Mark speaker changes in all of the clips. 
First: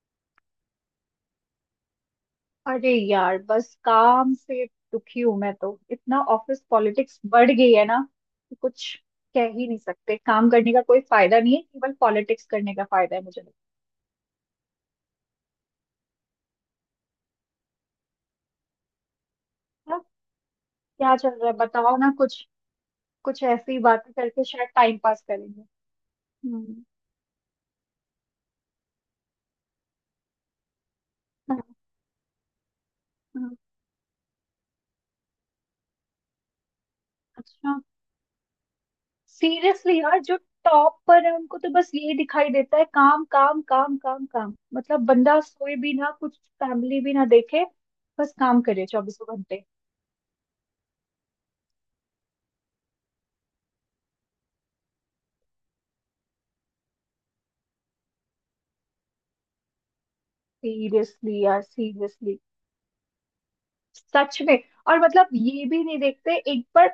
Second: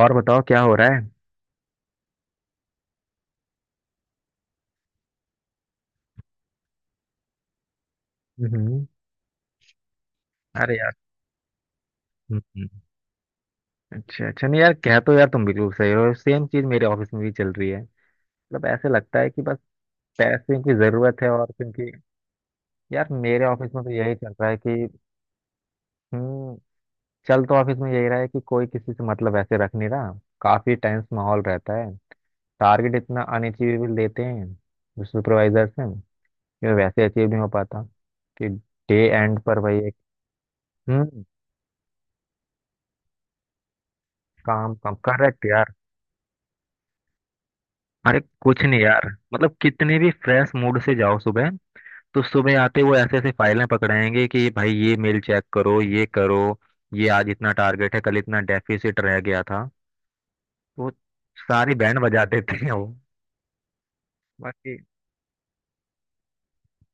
Speaker 1: और बताओ क्या हो रहा है।
Speaker 2: अरे यार बस काम से दुखी हूं मैं तो इतना ऑफिस पॉलिटिक्स बढ़ गई है ना कि
Speaker 1: हम्म।
Speaker 2: कुछ कह ही नहीं सकते। काम करने
Speaker 1: अरे
Speaker 2: का
Speaker 1: यार,
Speaker 2: कोई फायदा नहीं है, केवल पॉलिटिक्स
Speaker 1: हम्म।
Speaker 2: करने का फायदा है मुझे लगता
Speaker 1: अच्छा अच्छा, नहीं यार, कह तो, यार तुम बिल्कुल सही हो, सेम चीज मेरे ऑफिस में भी चल रही है। मतलब ऐसे लगता है कि बस
Speaker 2: है।
Speaker 1: पैसे की
Speaker 2: क्या
Speaker 1: जरूरत
Speaker 2: चल
Speaker 1: है,
Speaker 2: रहा
Speaker 1: और
Speaker 2: है
Speaker 1: क्योंकि
Speaker 2: बताओ ना कुछ?
Speaker 1: यार
Speaker 2: कुछ
Speaker 1: मेरे ऑफिस
Speaker 2: ऐसी
Speaker 1: में तो
Speaker 2: बातें
Speaker 1: यही चल
Speaker 2: करके
Speaker 1: रहा है
Speaker 2: शायद
Speaker 1: कि
Speaker 2: टाइम पास करेंगे।
Speaker 1: हम्म
Speaker 2: हम्म।
Speaker 1: चल तो ऑफिस में यही रहा है कि कोई किसी से मतलब ऐसे रख नहीं रहा। काफी टेंस माहौल
Speaker 2: हाँ,
Speaker 1: रहता है। टारगेट इतना
Speaker 2: हाँ,
Speaker 1: अनअचीवेबल देते हैं सुपरवाइजर से कि वैसे अचीव नहीं हो
Speaker 2: अच्छा।
Speaker 1: पाता, कि डे एंड पर भाई एक
Speaker 2: सीरियसली यार, जो टॉप
Speaker 1: हम्म
Speaker 2: पर है उनको तो बस यही दिखाई देता है काम काम काम काम काम।
Speaker 1: काम कम,
Speaker 2: मतलब बंदा
Speaker 1: करेक्ट यार।
Speaker 2: सोए भी ना, कुछ फैमिली भी ना देखे,
Speaker 1: अरे
Speaker 2: बस काम
Speaker 1: कुछ नहीं
Speaker 2: करे
Speaker 1: यार,
Speaker 2: चौबीसों
Speaker 1: मतलब
Speaker 2: घंटे।
Speaker 1: कितने भी फ्रेश मूड से जाओ सुबह, तो सुबह आते वो ऐसे ऐसे फाइलें पकड़ाएंगे कि भाई ये मेल चेक करो, ये करो, ये आज इतना टारगेट है, कल इतना डेफिसिट रह गया था। तो
Speaker 2: सीरियसली यार,
Speaker 1: सारी बैंड बजा
Speaker 2: सीरियसली।
Speaker 1: देते हैं वो।
Speaker 2: सच में।
Speaker 1: बाकी,
Speaker 2: और मतलब ये भी नहीं देखते एक बार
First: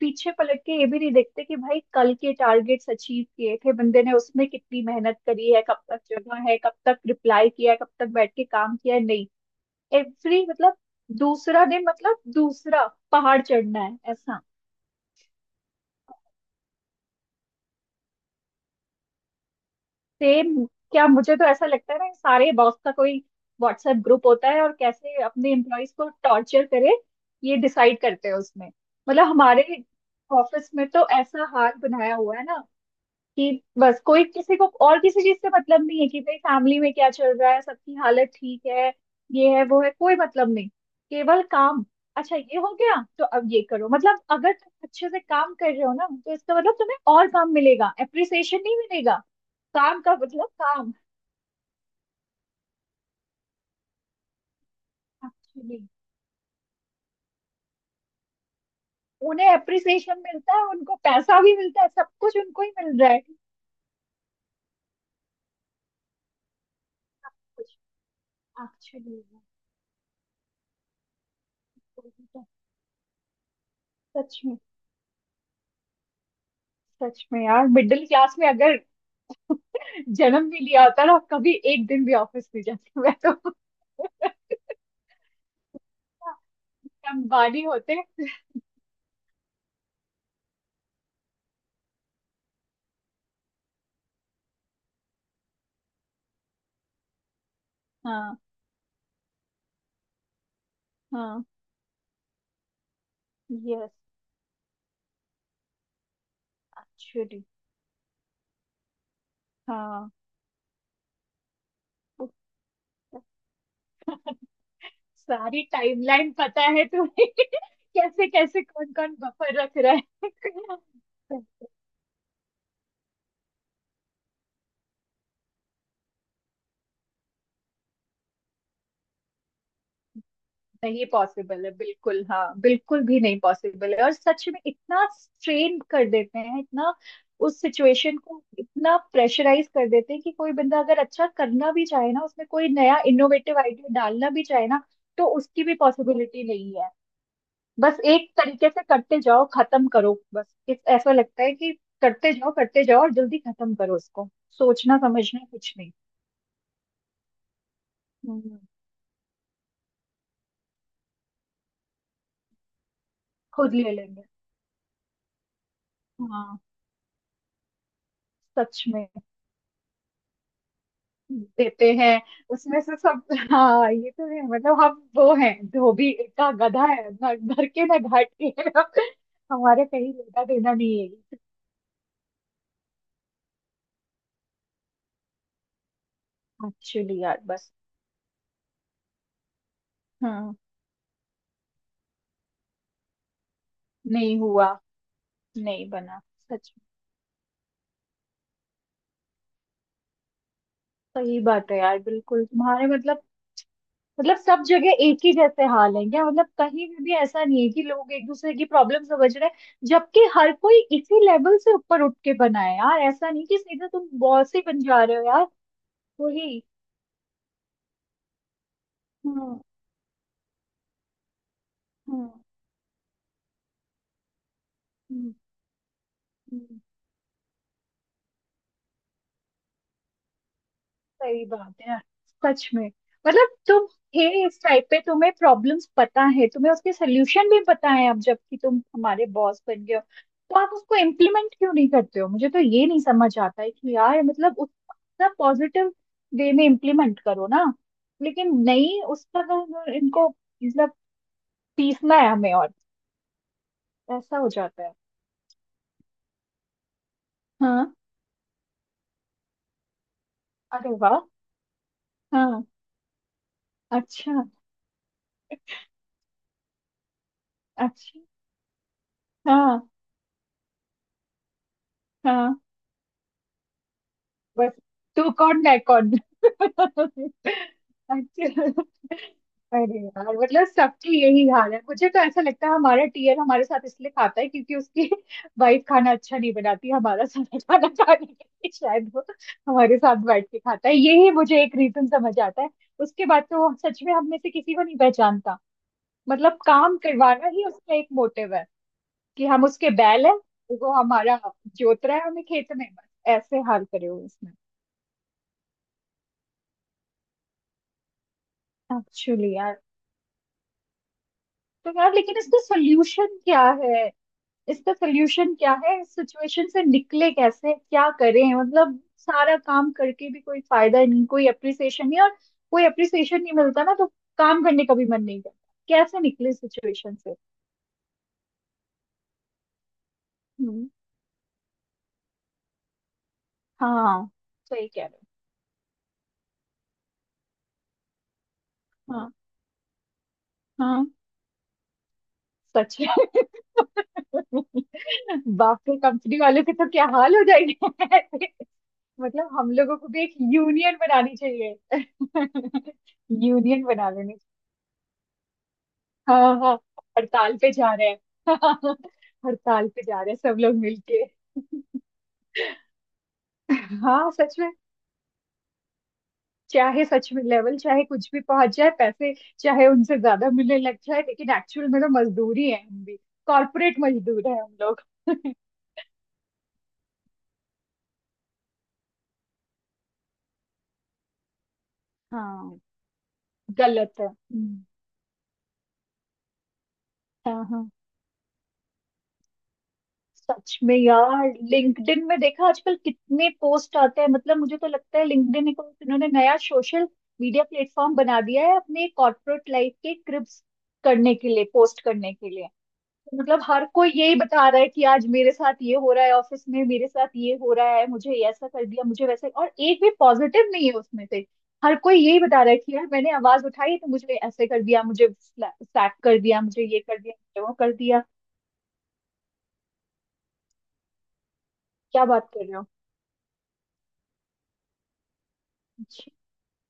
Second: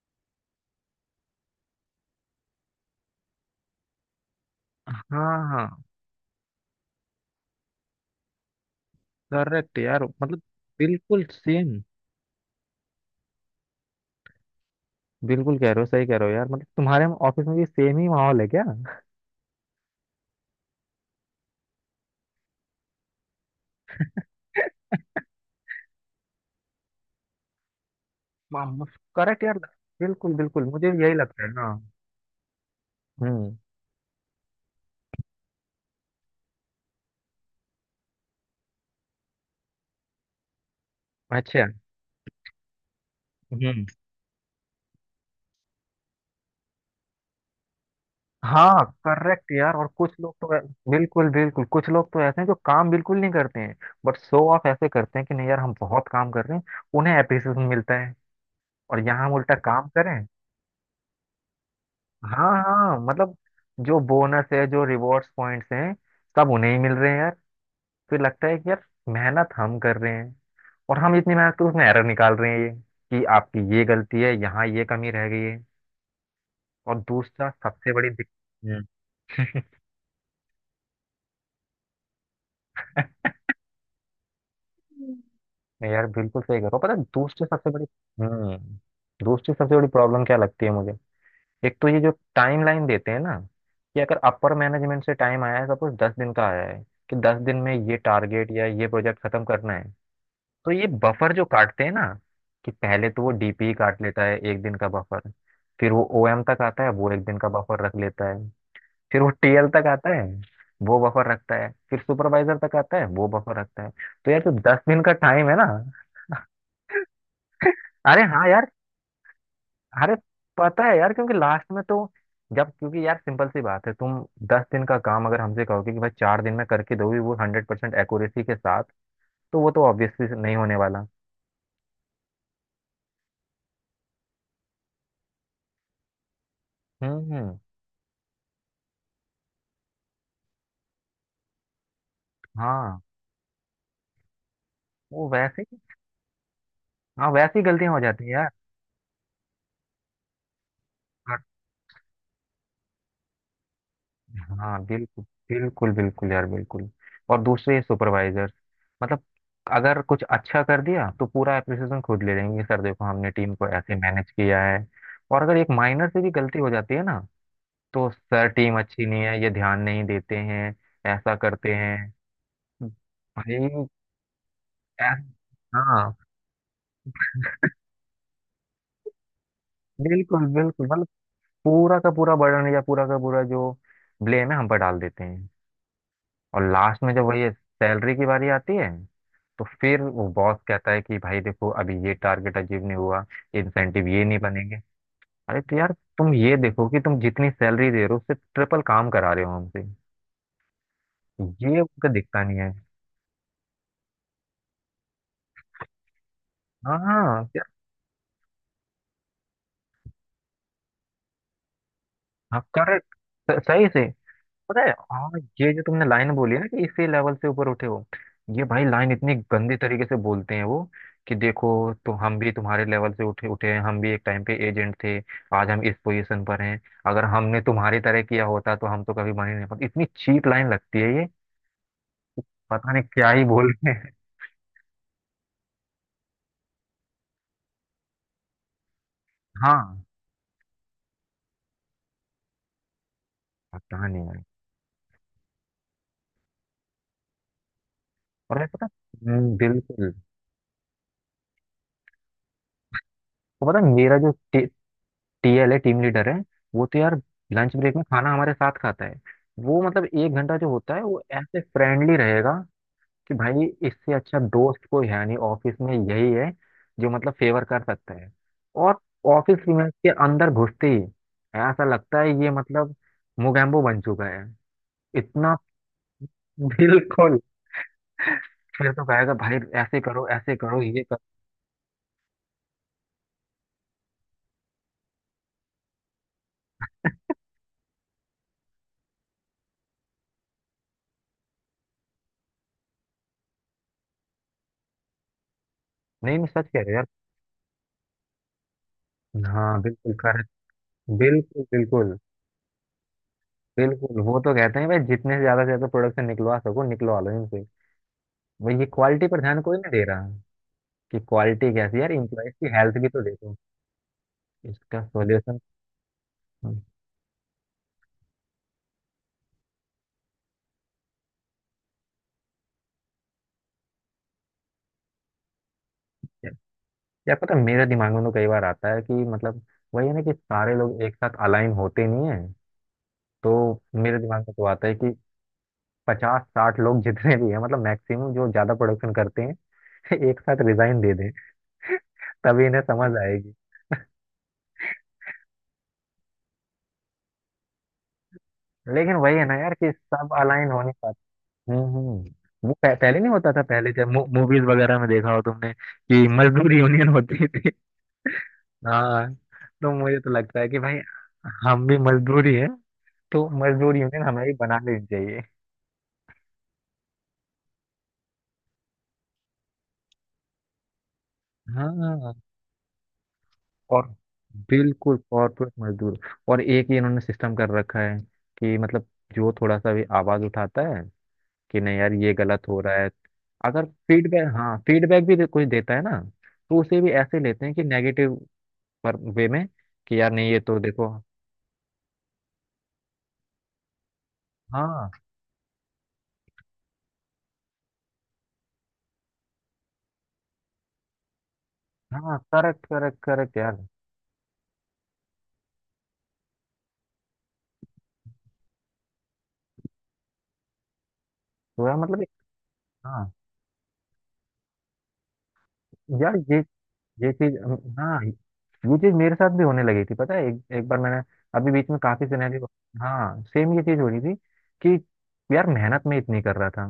Speaker 2: पीछे पलट के, ये भी नहीं देखते कि भाई कल के टारगेट्स अचीव किए थे बंदे ने, उसमें कितनी मेहनत
Speaker 1: हाँ
Speaker 2: करी है,
Speaker 1: हाँ,
Speaker 2: कब तक जगा है, कब तक रिप्लाई किया है, कब तक बैठ के काम किया है। नहीं।
Speaker 1: करेक्ट यार। मतलब
Speaker 2: एवरी मतलब
Speaker 1: बिल्कुल
Speaker 2: दूसरा
Speaker 1: सेम,
Speaker 2: दिन मतलब दूसरा पहाड़ चढ़ना है, ऐसा।
Speaker 1: बिल्कुल कह रहे हो, सही कह रहे हो यार। मतलब तुम्हारे ऑफिस में भी सेम ही माहौल है क्या?
Speaker 2: सेम क्या, मुझे तो ऐसा लगता है ना सारे बॉस का कोई व्हाट्सएप ग्रुप होता है, और कैसे अपने एम्प्लॉयज को टॉर्चर करे ये डिसाइड करते हैं उसमें। मतलब
Speaker 1: करेक्ट यार,
Speaker 2: हमारे
Speaker 1: बिल्कुल बिल्कुल,
Speaker 2: ऑफिस में
Speaker 1: मुझे भी
Speaker 2: तो
Speaker 1: यही लगता
Speaker 2: ऐसा
Speaker 1: है ना।
Speaker 2: हाल बनाया हुआ है ना
Speaker 1: हम्म।
Speaker 2: कि बस कोई किसी को और किसी चीज से मतलब नहीं है, कि भाई फैमिली में क्या चल रहा है, सबकी हालत ठीक है, ये है वो है, कोई मतलब नहीं। केवल
Speaker 1: अच्छा।
Speaker 2: काम। अच्छा ये हो गया तो अब ये
Speaker 1: हम्म।
Speaker 2: करो। मतलब अगर तुम अच्छे से काम कर रहे हो ना तो इसका मतलब तुम्हें और काम मिलेगा, एप्रिसिएशन नहीं
Speaker 1: हाँ
Speaker 2: मिलेगा।
Speaker 1: करेक्ट यार। और
Speaker 2: काम
Speaker 1: कुछ
Speaker 2: का
Speaker 1: लोग
Speaker 2: मतलब
Speaker 1: तो
Speaker 2: काम।
Speaker 1: बिल्कुल बिल्कुल, कुछ लोग तो ऐसे हैं जो काम बिल्कुल नहीं करते हैं, बट शो ऑफ ऐसे करते हैं कि नहीं यार, हम
Speaker 2: एक्चुअली
Speaker 1: बहुत काम कर रहे हैं। उन्हें एप्रिसिएशन मिलता है, और यहाँ हम
Speaker 2: उन्हें
Speaker 1: उल्टा काम
Speaker 2: एप्रिसिएशन
Speaker 1: करें।
Speaker 2: मिलता है, उनको पैसा भी मिलता है, सब कुछ
Speaker 1: हाँ
Speaker 2: उनको ही
Speaker 1: हाँ,
Speaker 2: मिल रहा है।
Speaker 1: मतलब जो बोनस है, जो रिवॉर्ड्स पॉइंट्स हैं, सब उन्हें ही मिल रहे हैं यार।
Speaker 2: कुछ
Speaker 1: फिर लगता है कि यार
Speaker 2: एक्चुअली
Speaker 1: मेहनत हम कर रहे हैं, और हम इतनी मेहनत कर उसमें एरर निकाल रहे हैं ये कि आपकी ये गलती है,
Speaker 2: सच में।
Speaker 1: यहाँ ये कमी रह गई है। और
Speaker 2: सच में
Speaker 1: दूसरा
Speaker 2: यार
Speaker 1: सबसे
Speaker 2: मिडिल
Speaker 1: बड़ी
Speaker 2: क्लास में अगर
Speaker 1: दिक्कत,
Speaker 2: जन्म भी लिया होता ना, कभी एक दिन भी ऑफिस नहीं जाती मैं तो।
Speaker 1: नहीं यार बिल्कुल सही करो, पता है दूसरी
Speaker 2: अंबानी
Speaker 1: सबसे बड़ी,
Speaker 2: होते।
Speaker 1: हम्म दूसरी सबसे बड़ी प्रॉब्लम क्या लगती है मुझे? एक तो ये जो टाइम लाइन देते हैं ना, कि अगर अपर मैनेजमेंट से टाइम आया है सपोज 10 दिन का आया है, कि 10 दिन में ये
Speaker 2: हाँ
Speaker 1: टारगेट या ये प्रोजेक्ट खत्म करना है, तो ये बफर जो
Speaker 2: हाँ।
Speaker 1: काटते हैं ना, कि पहले तो वो डीपी
Speaker 2: यस
Speaker 1: काट लेता है 1 दिन का बफर, फिर वो ओएम तक आता है वो एक दिन
Speaker 2: एक्चुअली।
Speaker 1: का बफर रख लेता है, फिर वो टीएल तक आता
Speaker 2: हाँ
Speaker 1: है वो बफर रखता है, फिर सुपरवाइजर तक आता है वो बफर रखता है। तो यार जो 10 दिन का टाइम है
Speaker 2: सारी
Speaker 1: ना,
Speaker 2: टाइमलाइन पता है तुम्हें।
Speaker 1: अरे
Speaker 2: कैसे
Speaker 1: हाँ
Speaker 2: कैसे
Speaker 1: यार,
Speaker 2: कौन कौन बफर रख
Speaker 1: अरे
Speaker 2: रहा
Speaker 1: पता है यार, क्योंकि
Speaker 2: है।
Speaker 1: लास्ट में तो जब क्योंकि यार सिंपल सी बात है, तुम 10 दिन का काम अगर हमसे कहोगे कि भाई 4 दिन में करके दोगे वो 100% एक्यूरेसी के साथ, तो वो तो ऑब्वियसली नहीं होने
Speaker 2: नहीं
Speaker 1: वाला।
Speaker 2: पॉसिबल है, बिल्कुल हाँ, बिल्कुल भी नहीं पॉसिबल है। और सच में इतना स्ट्रेन कर देते हैं, इतना
Speaker 1: हम्म हम्म,
Speaker 2: उस सिचुएशन को इतना प्रेशराइज कर देते हैं कि कोई बंदा अगर अच्छा करना भी चाहे ना, उसमें कोई नया
Speaker 1: हाँ
Speaker 2: इनोवेटिव आइडिया डालना भी चाहे ना, तो
Speaker 1: वो
Speaker 2: उसकी भी पॉसिबिलिटी नहीं है।
Speaker 1: हाँ वैसे ही गलतियां
Speaker 2: बस
Speaker 1: हो जाती
Speaker 2: एक
Speaker 1: हैं यार।
Speaker 2: तरीके से करते जाओ, खत्म करो बस। ऐसा लगता
Speaker 1: और-
Speaker 2: है कि करते जाओ और जल्दी खत्म करो उसको।
Speaker 1: हाँ
Speaker 2: सोचना
Speaker 1: बिल्कुल,
Speaker 2: समझना कुछ नहीं।
Speaker 1: बिल्कुल बिल्कुल यार, बिल्कुल। और दूसरे सुपरवाइजर,
Speaker 2: हम्म।
Speaker 1: मतलब अगर कुछ अच्छा कर दिया तो पूरा एप्रिसिएशन खुद ले लेंगे, सर देखो हमने टीम को
Speaker 2: खुद ले
Speaker 1: ऐसे
Speaker 2: लेंगे।
Speaker 1: मैनेज किया है। और अगर एक माइनर से भी गलती
Speaker 2: हाँ
Speaker 1: हो जाती है ना, तो सर टीम
Speaker 2: सच
Speaker 1: अच्छी
Speaker 2: में
Speaker 1: नहीं है, ये ध्यान नहीं देते हैं, ऐसा करते
Speaker 2: देते
Speaker 1: हैं।
Speaker 2: हैं उसमें से सब।
Speaker 1: भाई,
Speaker 2: हाँ ये तो है। मतलब हम
Speaker 1: ऐस-
Speaker 2: वो हैं, धोबी
Speaker 1: हाँ
Speaker 2: का गधा है ना, घर के ना घाट के। हमारे कहीं लेना
Speaker 1: बिल्कुल
Speaker 2: देना
Speaker 1: बिल्कुल,
Speaker 2: नहीं
Speaker 1: मतलब
Speaker 2: है।
Speaker 1: पूरा का पूरा बर्डन या पूरा का पूरा जो ब्लेम है हम पर डाल देते हैं। और लास्ट में
Speaker 2: एक्चुअली
Speaker 1: जब
Speaker 2: यार
Speaker 1: वही
Speaker 2: बस।
Speaker 1: सैलरी की बारी आती है, तो फिर वो
Speaker 2: हाँ।
Speaker 1: बॉस कहता है कि भाई देखो अभी ये टारगेट अचीव नहीं हुआ, इंसेंटिव ये
Speaker 2: नहीं
Speaker 1: नहीं
Speaker 2: हुआ।
Speaker 1: बनेंगे। अरे तो
Speaker 2: नहीं
Speaker 1: यार
Speaker 2: बना।
Speaker 1: तुम ये
Speaker 2: सच में।
Speaker 1: देखो कि तुम जितनी सैलरी दे रहे हो उससे ट्रिपल काम करा रहे हो हमसे।
Speaker 2: सही बात है
Speaker 1: ये
Speaker 2: यार,
Speaker 1: उनको दिखता
Speaker 2: बिल्कुल
Speaker 1: नहीं है।
Speaker 2: तुम्हारे मतलब। मतलब सब जगह एक ही जैसे हाल है क्या? मतलब कहीं भी
Speaker 1: हाँ
Speaker 2: ऐसा नहीं
Speaker 1: यार।
Speaker 2: है कि लोग एक दूसरे की प्रॉब्लम समझ रहे हैं। जबकि हर कोई इसी लेवल से ऊपर उठ के बना
Speaker 1: हाँ
Speaker 2: है यार,
Speaker 1: करेक्ट,
Speaker 2: ऐसा नहीं कि सीधे
Speaker 1: सही से
Speaker 2: तुम बॉस ही बन
Speaker 1: पता है,
Speaker 2: जा रहे हो
Speaker 1: हाँ।
Speaker 2: यार।
Speaker 1: ये जो तुमने लाइन बोली है
Speaker 2: वही।
Speaker 1: ना कि इसी लेवल से ऊपर उठे हो, ये भाई लाइन इतनी
Speaker 2: हम्म
Speaker 1: गंदे तरीके से बोलते हैं वो कि देखो, तो
Speaker 2: हम्म
Speaker 1: हम भी तुम्हारे लेवल से उठे उठे हैं, हम भी एक टाइम पे एजेंट थे,
Speaker 2: हम्म,
Speaker 1: आज हम इस पोजीशन पर हैं।
Speaker 2: हम्म,
Speaker 1: अगर हमने तुम्हारी तरह किया होता तो हम तो कभी बने नहीं, पर इतनी चीप लाइन लगती है ये,
Speaker 2: सही बात है यार, सच में।
Speaker 1: पता नहीं क्या ही
Speaker 2: मतलब
Speaker 1: बोल
Speaker 2: तुम
Speaker 1: रहे हैं।
Speaker 2: थे इस टाइप पे, तुम्हें प्रॉब्लम्स पता है, तुम्हें उसके सल्यूशन भी पता है, अब जबकि तुम हमारे बॉस बन गए हो
Speaker 1: हाँ
Speaker 2: तो आप उसको इम्प्लीमेंट क्यों नहीं करते हो? मुझे तो ये नहीं समझ आता है कि
Speaker 1: पता
Speaker 2: यार
Speaker 1: नहीं है।
Speaker 2: मतलब उसका पॉजिटिव वे में इम्प्लीमेंट करो ना। लेकिन
Speaker 1: और मैं पता
Speaker 2: नहीं, उसका तो
Speaker 1: बिल्कुल।
Speaker 2: इनको मतलब पीसना है हमें, और
Speaker 1: तो पता है, मेरा जो
Speaker 2: ऐसा हो जाता है।
Speaker 1: टीएल है, टीम लीडर है, वो तो यार लंच
Speaker 2: हाँ।
Speaker 1: ब्रेक में खाना हमारे साथ खाता है। वो मतलब 1 घंटा जो
Speaker 2: अरे
Speaker 1: होता है
Speaker 2: वाह।
Speaker 1: वो ऐसे फ्रेंडली रहेगा
Speaker 2: हाँ।
Speaker 1: कि भाई इससे अच्छा
Speaker 2: अच्छा।
Speaker 1: दोस्त कोई है नहीं, ऑफिस में यही है जो मतलब फेवर कर सकता
Speaker 2: अच्छा।
Speaker 1: है। और ऑफिस
Speaker 2: हाँ
Speaker 1: में के अंदर घुसते ही ऐसा लगता है ये
Speaker 2: हाँ।
Speaker 1: मतलब मोगैम्बो बन चुका है,
Speaker 2: बस तू
Speaker 1: इतना।
Speaker 2: कौन है कौन।
Speaker 1: बिल्कुल।
Speaker 2: अच्छा।
Speaker 1: फिर तो कहेगा भाई
Speaker 2: अरे
Speaker 1: ऐसे करो,
Speaker 2: यार
Speaker 1: ऐसे
Speaker 2: मतलब
Speaker 1: करो, ये करो।
Speaker 2: सबकी यही हाल है। मुझे तो ऐसा लगता है हमारा टीयर हमारे साथ इसलिए खाता है क्योंकि उसकी वाइफ खाना अच्छा नहीं बनाती, हमारा सारा खाना खाने के लिए शायद वो हमारे साथ बैठ के खाता है। यही मुझे एक रीजन समझ आता है। उसके बाद तो वो सच में हम में से किसी को नहीं पहचानता।
Speaker 1: नहीं नहीं,
Speaker 2: मतलब
Speaker 1: सच कह रहे
Speaker 2: काम
Speaker 1: हो।
Speaker 2: करवाना ही उसका एक मोटिव है।
Speaker 1: यार
Speaker 2: कि हम
Speaker 1: हाँ
Speaker 2: उसके
Speaker 1: बिल्कुल
Speaker 2: बैल है,
Speaker 1: कर
Speaker 2: वो हमारा
Speaker 1: बिल्कुल
Speaker 2: जोत रहा
Speaker 1: बिल्कुल।
Speaker 2: है हमें खेत में बस, ऐसे हाल करे
Speaker 1: बिल्कुल
Speaker 2: हुए
Speaker 1: वो तो
Speaker 2: इसमें।
Speaker 1: कहते हैं भाई जितने से ज्यादा प्रोडक्शन निकलवा सको, निकलवा लो इनसे। भाई ये क्वालिटी पर
Speaker 2: एक्चुअली।
Speaker 1: ध्यान कोई नहीं दे रहा, कि क्वालिटी
Speaker 2: तो
Speaker 1: कैसी है यार,
Speaker 2: यार लेकिन
Speaker 1: इम्प्लॉयज
Speaker 2: इसका
Speaker 1: की हेल्थ भी तो
Speaker 2: सोल्यूशन
Speaker 1: देखो।
Speaker 2: क्या है? इसका
Speaker 1: इसका
Speaker 2: सोल्यूशन
Speaker 1: सॉल्यूशन,
Speaker 2: क्या है? इस सिचुएशन से निकले कैसे, क्या करें? मतलब सारा काम करके भी कोई फायदा नहीं, कोई अप्रिसिएशन नहीं। और कोई अप्रिसिएशन नहीं मिलता ना, तो काम करने का भी मन नहीं करता। कैसे निकले सिचुएशन से?
Speaker 1: यार पता है, मेरे दिमाग में तो कई बार आता है कि मतलब वही है ना कि सारे
Speaker 2: हम्म।
Speaker 1: लोग एक साथ अलाइन होते नहीं है, तो मेरे
Speaker 2: हाँ
Speaker 1: दिमाग में तो आता
Speaker 2: सही
Speaker 1: है
Speaker 2: कह
Speaker 1: कि
Speaker 2: रहे
Speaker 1: 50-60 लोग जितने भी हैं, मतलब मैक्सिमम जो ज्यादा प्रोडक्शन
Speaker 2: हो। हाँ
Speaker 1: करते हैं, एक साथ रिजाइन
Speaker 2: हाँ।
Speaker 1: दे दें, तभी इन्हें
Speaker 2: सच में।
Speaker 1: समझ आएगी।
Speaker 2: बाप रे, कंपनी वालों के तो क्या हाल हो जाएंगे।
Speaker 1: लेकिन वही है
Speaker 2: मतलब
Speaker 1: ना
Speaker 2: हम
Speaker 1: यार कि
Speaker 2: लोगों को भी एक
Speaker 1: सब अलाइन हो
Speaker 2: यूनियन
Speaker 1: नहीं।
Speaker 2: बनानी चाहिए।
Speaker 1: वो पहले नहीं होता था,
Speaker 2: यूनियन
Speaker 1: पहले जब
Speaker 2: बना लेनी
Speaker 1: मूवीज वगैरह में देखा हो तुमने कि
Speaker 2: चाहिए। हाँ
Speaker 1: मजदूर
Speaker 2: हाँ।
Speaker 1: यूनियन होती
Speaker 2: हड़ताल
Speaker 1: थी।
Speaker 2: पे जा रहे हैं।
Speaker 1: हाँ।
Speaker 2: हड़ताल
Speaker 1: तो
Speaker 2: पे
Speaker 1: मुझे
Speaker 2: जा
Speaker 1: तो
Speaker 2: रहे हैं सब
Speaker 1: लगता है
Speaker 2: लोग
Speaker 1: कि भाई
Speaker 2: मिलके।
Speaker 1: हम भी मजदूर ही हैं, तो मजदूर यूनियन
Speaker 2: हाँ
Speaker 1: हमें भी
Speaker 2: सच में।
Speaker 1: बना लेनी चाहिए।
Speaker 2: चाहे सच में लेवल चाहे कुछ भी पहुंच जाए, पैसे चाहे उनसे ज्यादा मिलने लग जाए, लेकिन एक्चुअल में तो
Speaker 1: हाँ।
Speaker 2: मजदूरी है हम भी। कॉर्पोरेट
Speaker 1: और
Speaker 2: मजदूर है हम लोग।
Speaker 1: बिल्कुल कॉर्पोरेट मजदूर। और एक ही इन्होंने सिस्टम कर रखा है कि मतलब जो थोड़ा सा भी आवाज उठाता है कि नहीं यार ये गलत
Speaker 2: हाँ
Speaker 1: हो रहा है, अगर
Speaker 2: गलत है।
Speaker 1: फीडबैक, हाँ फीडबैक भी कोई देता है ना, तो उसे भी ऐसे
Speaker 2: हाँ
Speaker 1: लेते हैं कि
Speaker 2: हाँ।
Speaker 1: नेगेटिव पर वे में, कि यार नहीं ये
Speaker 2: सच
Speaker 1: तो
Speaker 2: में
Speaker 1: देखो।
Speaker 2: यार लिंक्डइन में देखा आजकल कितने पोस्ट आते हैं। मतलब मुझे तो
Speaker 1: हाँ
Speaker 2: लगता है लिंक्डइन एक इन्होंने नया सोशल मीडिया प्लेटफॉर्म बना दिया है अपने कॉर्पोरेट लाइफ के क्रिप्स करने के लिए, पोस्ट करने
Speaker 1: हाँ
Speaker 2: के लिए।
Speaker 1: करेक्ट करेक्ट करेक्ट
Speaker 2: मतलब
Speaker 1: यार।
Speaker 2: हर कोई यही बता रहा है कि आज मेरे साथ ये हो रहा है, ऑफिस में मेरे साथ ये हो रहा है, मुझे ये ऐसा कर दिया, मुझे वैसा, और एक भी पॉजिटिव नहीं है उसमें से।
Speaker 1: तो
Speaker 2: हर
Speaker 1: यार
Speaker 2: कोई
Speaker 1: मतलब
Speaker 2: यही बता रहा है कि यार
Speaker 1: हाँ
Speaker 2: मैंने आवाज उठाई तो मुझे ऐसे कर दिया, मुझे स्लैप
Speaker 1: यार
Speaker 2: कर
Speaker 1: ये
Speaker 2: दिया, मुझे ये कर दिया,
Speaker 1: चीज,
Speaker 2: मुझे वो कर
Speaker 1: हाँ
Speaker 2: दिया।
Speaker 1: ये चीज मेरे साथ भी होने लगी थी। पता है, एक बार मैंने अभी बीच में
Speaker 2: क्या
Speaker 1: काफी
Speaker 2: बात कर
Speaker 1: सिनेरियो,
Speaker 2: रहे हो?
Speaker 1: हाँ सेम ये चीज हो रही थी, कि यार मेहनत में
Speaker 2: अच्छा,
Speaker 1: इतनी कर रहा था,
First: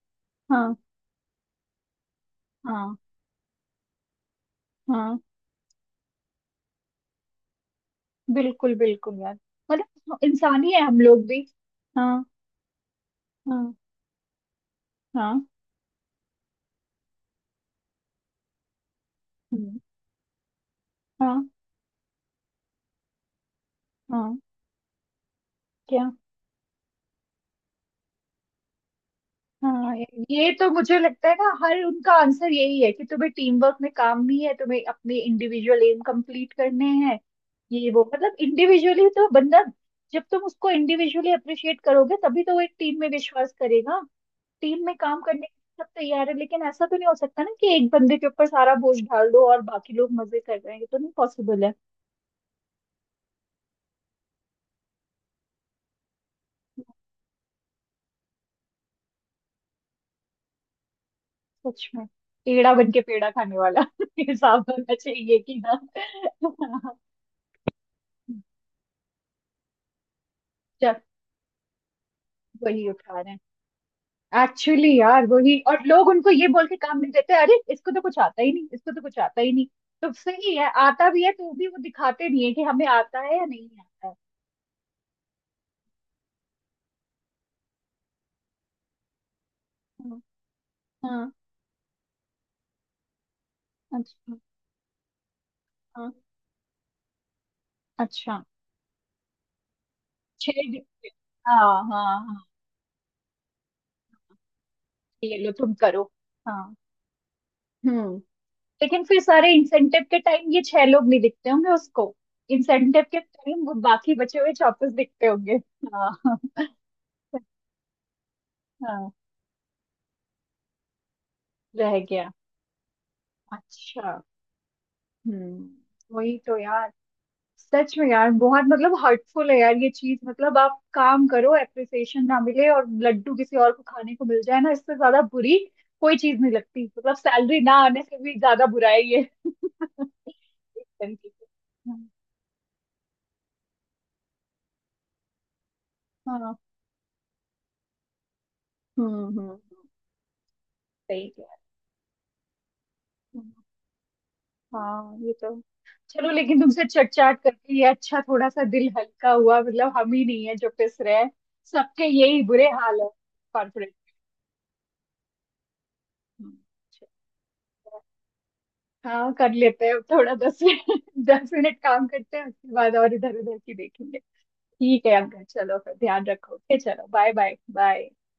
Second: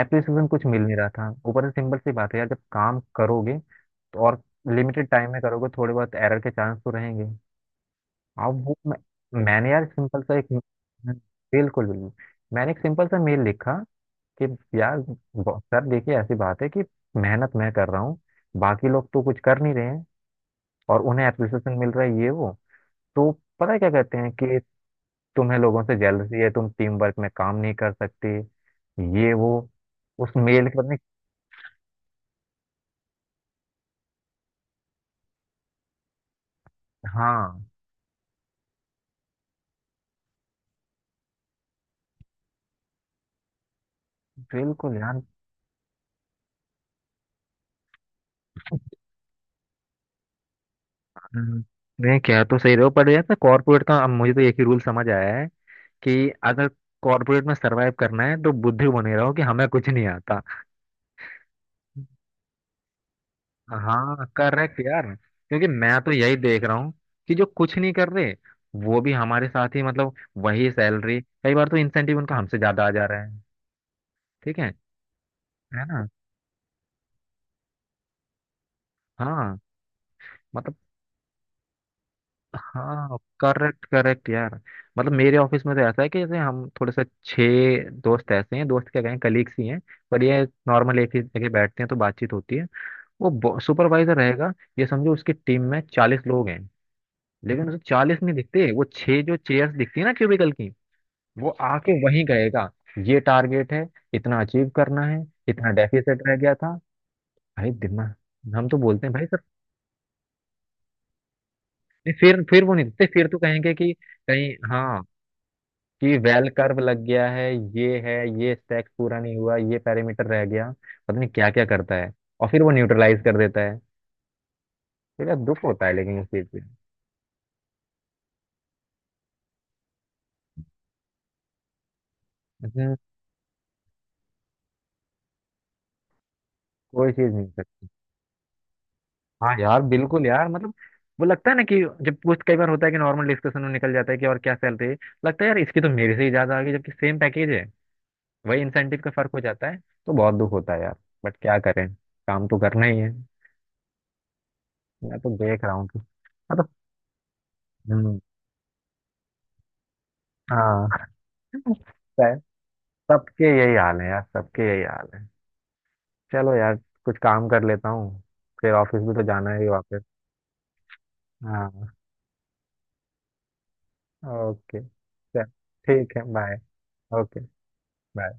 Speaker 1: एप्रिसिएशन कुछ
Speaker 2: हाँ
Speaker 1: मिल नहीं रहा था, ऊपर से सिंपल सी बात है यार जब
Speaker 2: हाँ
Speaker 1: काम करोगे तो और लिमिटेड
Speaker 2: हाँ।
Speaker 1: टाइम में करोगे, थोड़े बहुत एरर के चांस तो रहेंगे। अब
Speaker 2: बिल्कुल
Speaker 1: वो
Speaker 2: बिल्कुल यार।
Speaker 1: मैंने यार
Speaker 2: मतलब हाँ,
Speaker 1: सिंपल सा एक,
Speaker 2: इंसान ही है हम लोग भी।
Speaker 1: बिल्कुल बिल्कुल।
Speaker 2: हाँ
Speaker 1: मैंने एक सिंपल सा मेल लिखा
Speaker 2: हाँ
Speaker 1: कि यार,
Speaker 2: हाँ।
Speaker 1: सर देखिए ऐसी बात है कि मेहनत मैं कर रहा हूँ, बाकी लोग तो कुछ कर नहीं
Speaker 2: हम्म,
Speaker 1: रहे हैं, और उन्हें
Speaker 2: हाँ
Speaker 1: एप्रिसिएशन मिल रहा है, ये वो, तो पता है क्या कहते हैं
Speaker 2: हाँ।
Speaker 1: कि तुम्हें लोगों से
Speaker 2: क्या।
Speaker 1: जेलसी है, तुम टीम वर्क में काम नहीं कर सकते, ये वो,
Speaker 2: हाँ ये
Speaker 1: उस
Speaker 2: ये
Speaker 1: मेल
Speaker 2: तो
Speaker 1: के पता नहीं।
Speaker 2: मुझे लगता है ना हर उनका आंसर यही है कि तुम्हें टीम वर्क में काम भी है, तुम्हें अपने इंडिविजुअल एम कंप्लीट करने हैं।
Speaker 1: हाँ
Speaker 2: ये वो मतलब इंडिविजुअली तो बंदा, जब तुम उसको इंडिविजुअली अप्रिशिएट करोगे तभी तो वो एक टीम में विश्वास करेगा। टीम में
Speaker 1: बिल्कुल यार,
Speaker 2: काम करने के लिए सब तैयार है, लेकिन ऐसा तो नहीं हो सकता ना कि एक बंदे के ऊपर सारा बोझ डाल दो और बाकी लोग मजे कर रहे हैं। ये तो नहीं पॉसिबल
Speaker 1: हम्म।
Speaker 2: है।
Speaker 1: नहीं कह तो सही रहे हो, पर यार कॉर्पोरेट का अब मुझे तो एक ही रूल समझ आया है, कि अगर कॉर्पोरेट में सरवाइव करना है तो बुद्धू बने रहो कि हमें कुछ नहीं आता।
Speaker 2: सच में। पेड़ा बन के पेड़ा खाने वाला
Speaker 1: हाँ
Speaker 2: हिसाब
Speaker 1: करेक्ट
Speaker 2: होना
Speaker 1: यार,
Speaker 2: चाहिए कि
Speaker 1: क्योंकि
Speaker 2: ना।
Speaker 1: मैं तो यही देख रहा हूँ कि जो कुछ नहीं कर रहे वो भी हमारे साथ ही, मतलब वही
Speaker 2: चल
Speaker 1: सैलरी, कई बार तो इंसेंटिव उनका हमसे ज्यादा
Speaker 2: वही
Speaker 1: आ जा
Speaker 2: उठा
Speaker 1: रहा
Speaker 2: रहे
Speaker 1: है।
Speaker 2: हैं
Speaker 1: ठीक है
Speaker 2: एक्चुअली यार वही। और
Speaker 1: है ना।
Speaker 2: लोग उनको ये बोल के काम नहीं देते, अरे इसको तो कुछ आता ही नहीं, इसको तो कुछ आता ही
Speaker 1: हाँ
Speaker 2: नहीं। तो सही है,
Speaker 1: मतलब,
Speaker 2: आता भी है तो भी वो दिखाते नहीं है कि हमें
Speaker 1: हाँ
Speaker 2: आता है या नहीं
Speaker 1: करेक्ट
Speaker 2: आता है।
Speaker 1: करेक्ट यार, मतलब मेरे ऑफिस में तो ऐसा है कि जैसे हम थोड़े से छह दोस्त ऐसे हैं, दोस्त क्या कहें, कलीग्स ही हैं,
Speaker 2: हाँ
Speaker 1: पर ये नॉर्मल एक ही
Speaker 2: हाँ,
Speaker 1: जगह बैठते हैं तो बातचीत होती है। वो सुपरवाइजर
Speaker 2: अच्छा।
Speaker 1: रहेगा, ये समझो उसकी टीम में
Speaker 2: हाँ
Speaker 1: 40 लोग हैं, लेकिन उसे 40 नहीं
Speaker 2: अच्छा।
Speaker 1: दिखते, वो छह जो चेयर्स दिखती है ना क्यूबिकल
Speaker 2: छह
Speaker 1: की,
Speaker 2: डिफरेंट।
Speaker 1: वो
Speaker 2: हाँ
Speaker 1: आके
Speaker 2: हाँ
Speaker 1: वहीं
Speaker 2: हाँ।
Speaker 1: कहेगा ये टारगेट है, इतना अचीव करना है,
Speaker 2: ये लो
Speaker 1: इतना
Speaker 2: तुम करो।
Speaker 1: डेफिसिट रह गया था।
Speaker 2: हाँ।
Speaker 1: भाई
Speaker 2: हम्म,
Speaker 1: दिमाग, हम तो
Speaker 2: लेकिन
Speaker 1: बोलते हैं
Speaker 2: फिर
Speaker 1: भाई सर,
Speaker 2: सारे इंसेंटिव के टाइम ये छह लोग नहीं दिखते होंगे
Speaker 1: नहीं
Speaker 2: उसको।
Speaker 1: फिर वो नहीं
Speaker 2: इंसेंटिव
Speaker 1: दिखते,
Speaker 2: के
Speaker 1: फिर तो
Speaker 2: टाइम
Speaker 1: कहेंगे
Speaker 2: वो
Speaker 1: कि
Speaker 2: बाकी बचे
Speaker 1: कहीं,
Speaker 2: हुए चौतीस
Speaker 1: हाँ,
Speaker 2: दिखते होंगे।
Speaker 1: कि
Speaker 2: हाँ।
Speaker 1: वेल कर्व लग गया है, ये है, ये स्टैक
Speaker 2: हाँ
Speaker 1: पूरा नहीं हुआ, ये पैरामीटर रह गया, पता नहीं क्या क्या करता
Speaker 2: रह
Speaker 1: है,
Speaker 2: गया।
Speaker 1: और फिर वो न्यूट्रलाइज कर देता है।
Speaker 2: अच्छा।
Speaker 1: तो यार दुख होता है लेकिन इस
Speaker 2: वही
Speaker 1: चीज
Speaker 2: तो
Speaker 1: पे,
Speaker 2: यार। सच में यार बहुत, मतलब हर्टफुल है यार ये चीज। मतलब आप काम करो, एप्रिसिएशन ना मिले और
Speaker 1: हम्म,
Speaker 2: लड्डू किसी और को खाने को मिल जाए ना, इससे ज्यादा बुरी कोई चीज नहीं लगती।
Speaker 1: कोई
Speaker 2: मतलब
Speaker 1: चीज नहीं।
Speaker 2: सैलरी ना आने से भी ज्यादा बुरा है ये।
Speaker 1: हाँ यार बिल्कुल यार, मतलब वो
Speaker 2: कंफ्यूज।
Speaker 1: लगता है ना कि जब कुछ कई बार होता है कि नॉर्मल डिस्कशन में निकल जाता है कि और क्या सैलरी है, लगता है यार इसकी तो मेरे से ही
Speaker 2: हाँ।
Speaker 1: ज्यादा आ गई जबकि सेम पैकेज है, वही इंसेंटिव का
Speaker 2: हम्म
Speaker 1: फर्क
Speaker 2: हम्म
Speaker 1: हो
Speaker 2: हम्म,
Speaker 1: जाता है। तो बहुत दुख होता है यार,
Speaker 2: सही
Speaker 1: बट
Speaker 2: कह।
Speaker 1: क्या करें, काम तो करना ही है।
Speaker 2: हम्म, हाँ
Speaker 1: मैं
Speaker 2: ये
Speaker 1: तो
Speaker 2: तो।
Speaker 1: देख रहा हूँ कि
Speaker 2: चलो, लेकिन
Speaker 1: मतलब,
Speaker 2: तुमसे चट चाट करके ये
Speaker 1: हम्म,
Speaker 2: अच्छा, थोड़ा सा दिल हल्का हुआ। मतलब हम ही नहीं है जो
Speaker 1: हाँ।
Speaker 2: पिस रहे हैं। सबके
Speaker 1: है।
Speaker 2: यही बुरे हाल है
Speaker 1: सबके यही
Speaker 2: कॉर्पोरेट।
Speaker 1: हाल है यार, सबके यही हाल है। चलो यार, कुछ काम कर लेता हूँ, फिर ऑफिस भी तो
Speaker 2: हाँ
Speaker 1: जाना
Speaker 2: कर
Speaker 1: है ही
Speaker 2: लेते हैं
Speaker 1: वापस।
Speaker 2: अब थोड़ा, 10 मिनट 10 मिनट
Speaker 1: हाँ
Speaker 2: काम करते हैं, उसके बाद और इधर उधर की देखेंगे।
Speaker 1: ओके
Speaker 2: ठीक है
Speaker 1: चल।
Speaker 2: अंकल, चलो फिर
Speaker 1: ठीक है
Speaker 2: ध्यान रखो,
Speaker 1: बाय।
Speaker 2: ओके, चलो bye
Speaker 1: okay.
Speaker 2: Bye bye.
Speaker 1: Bye.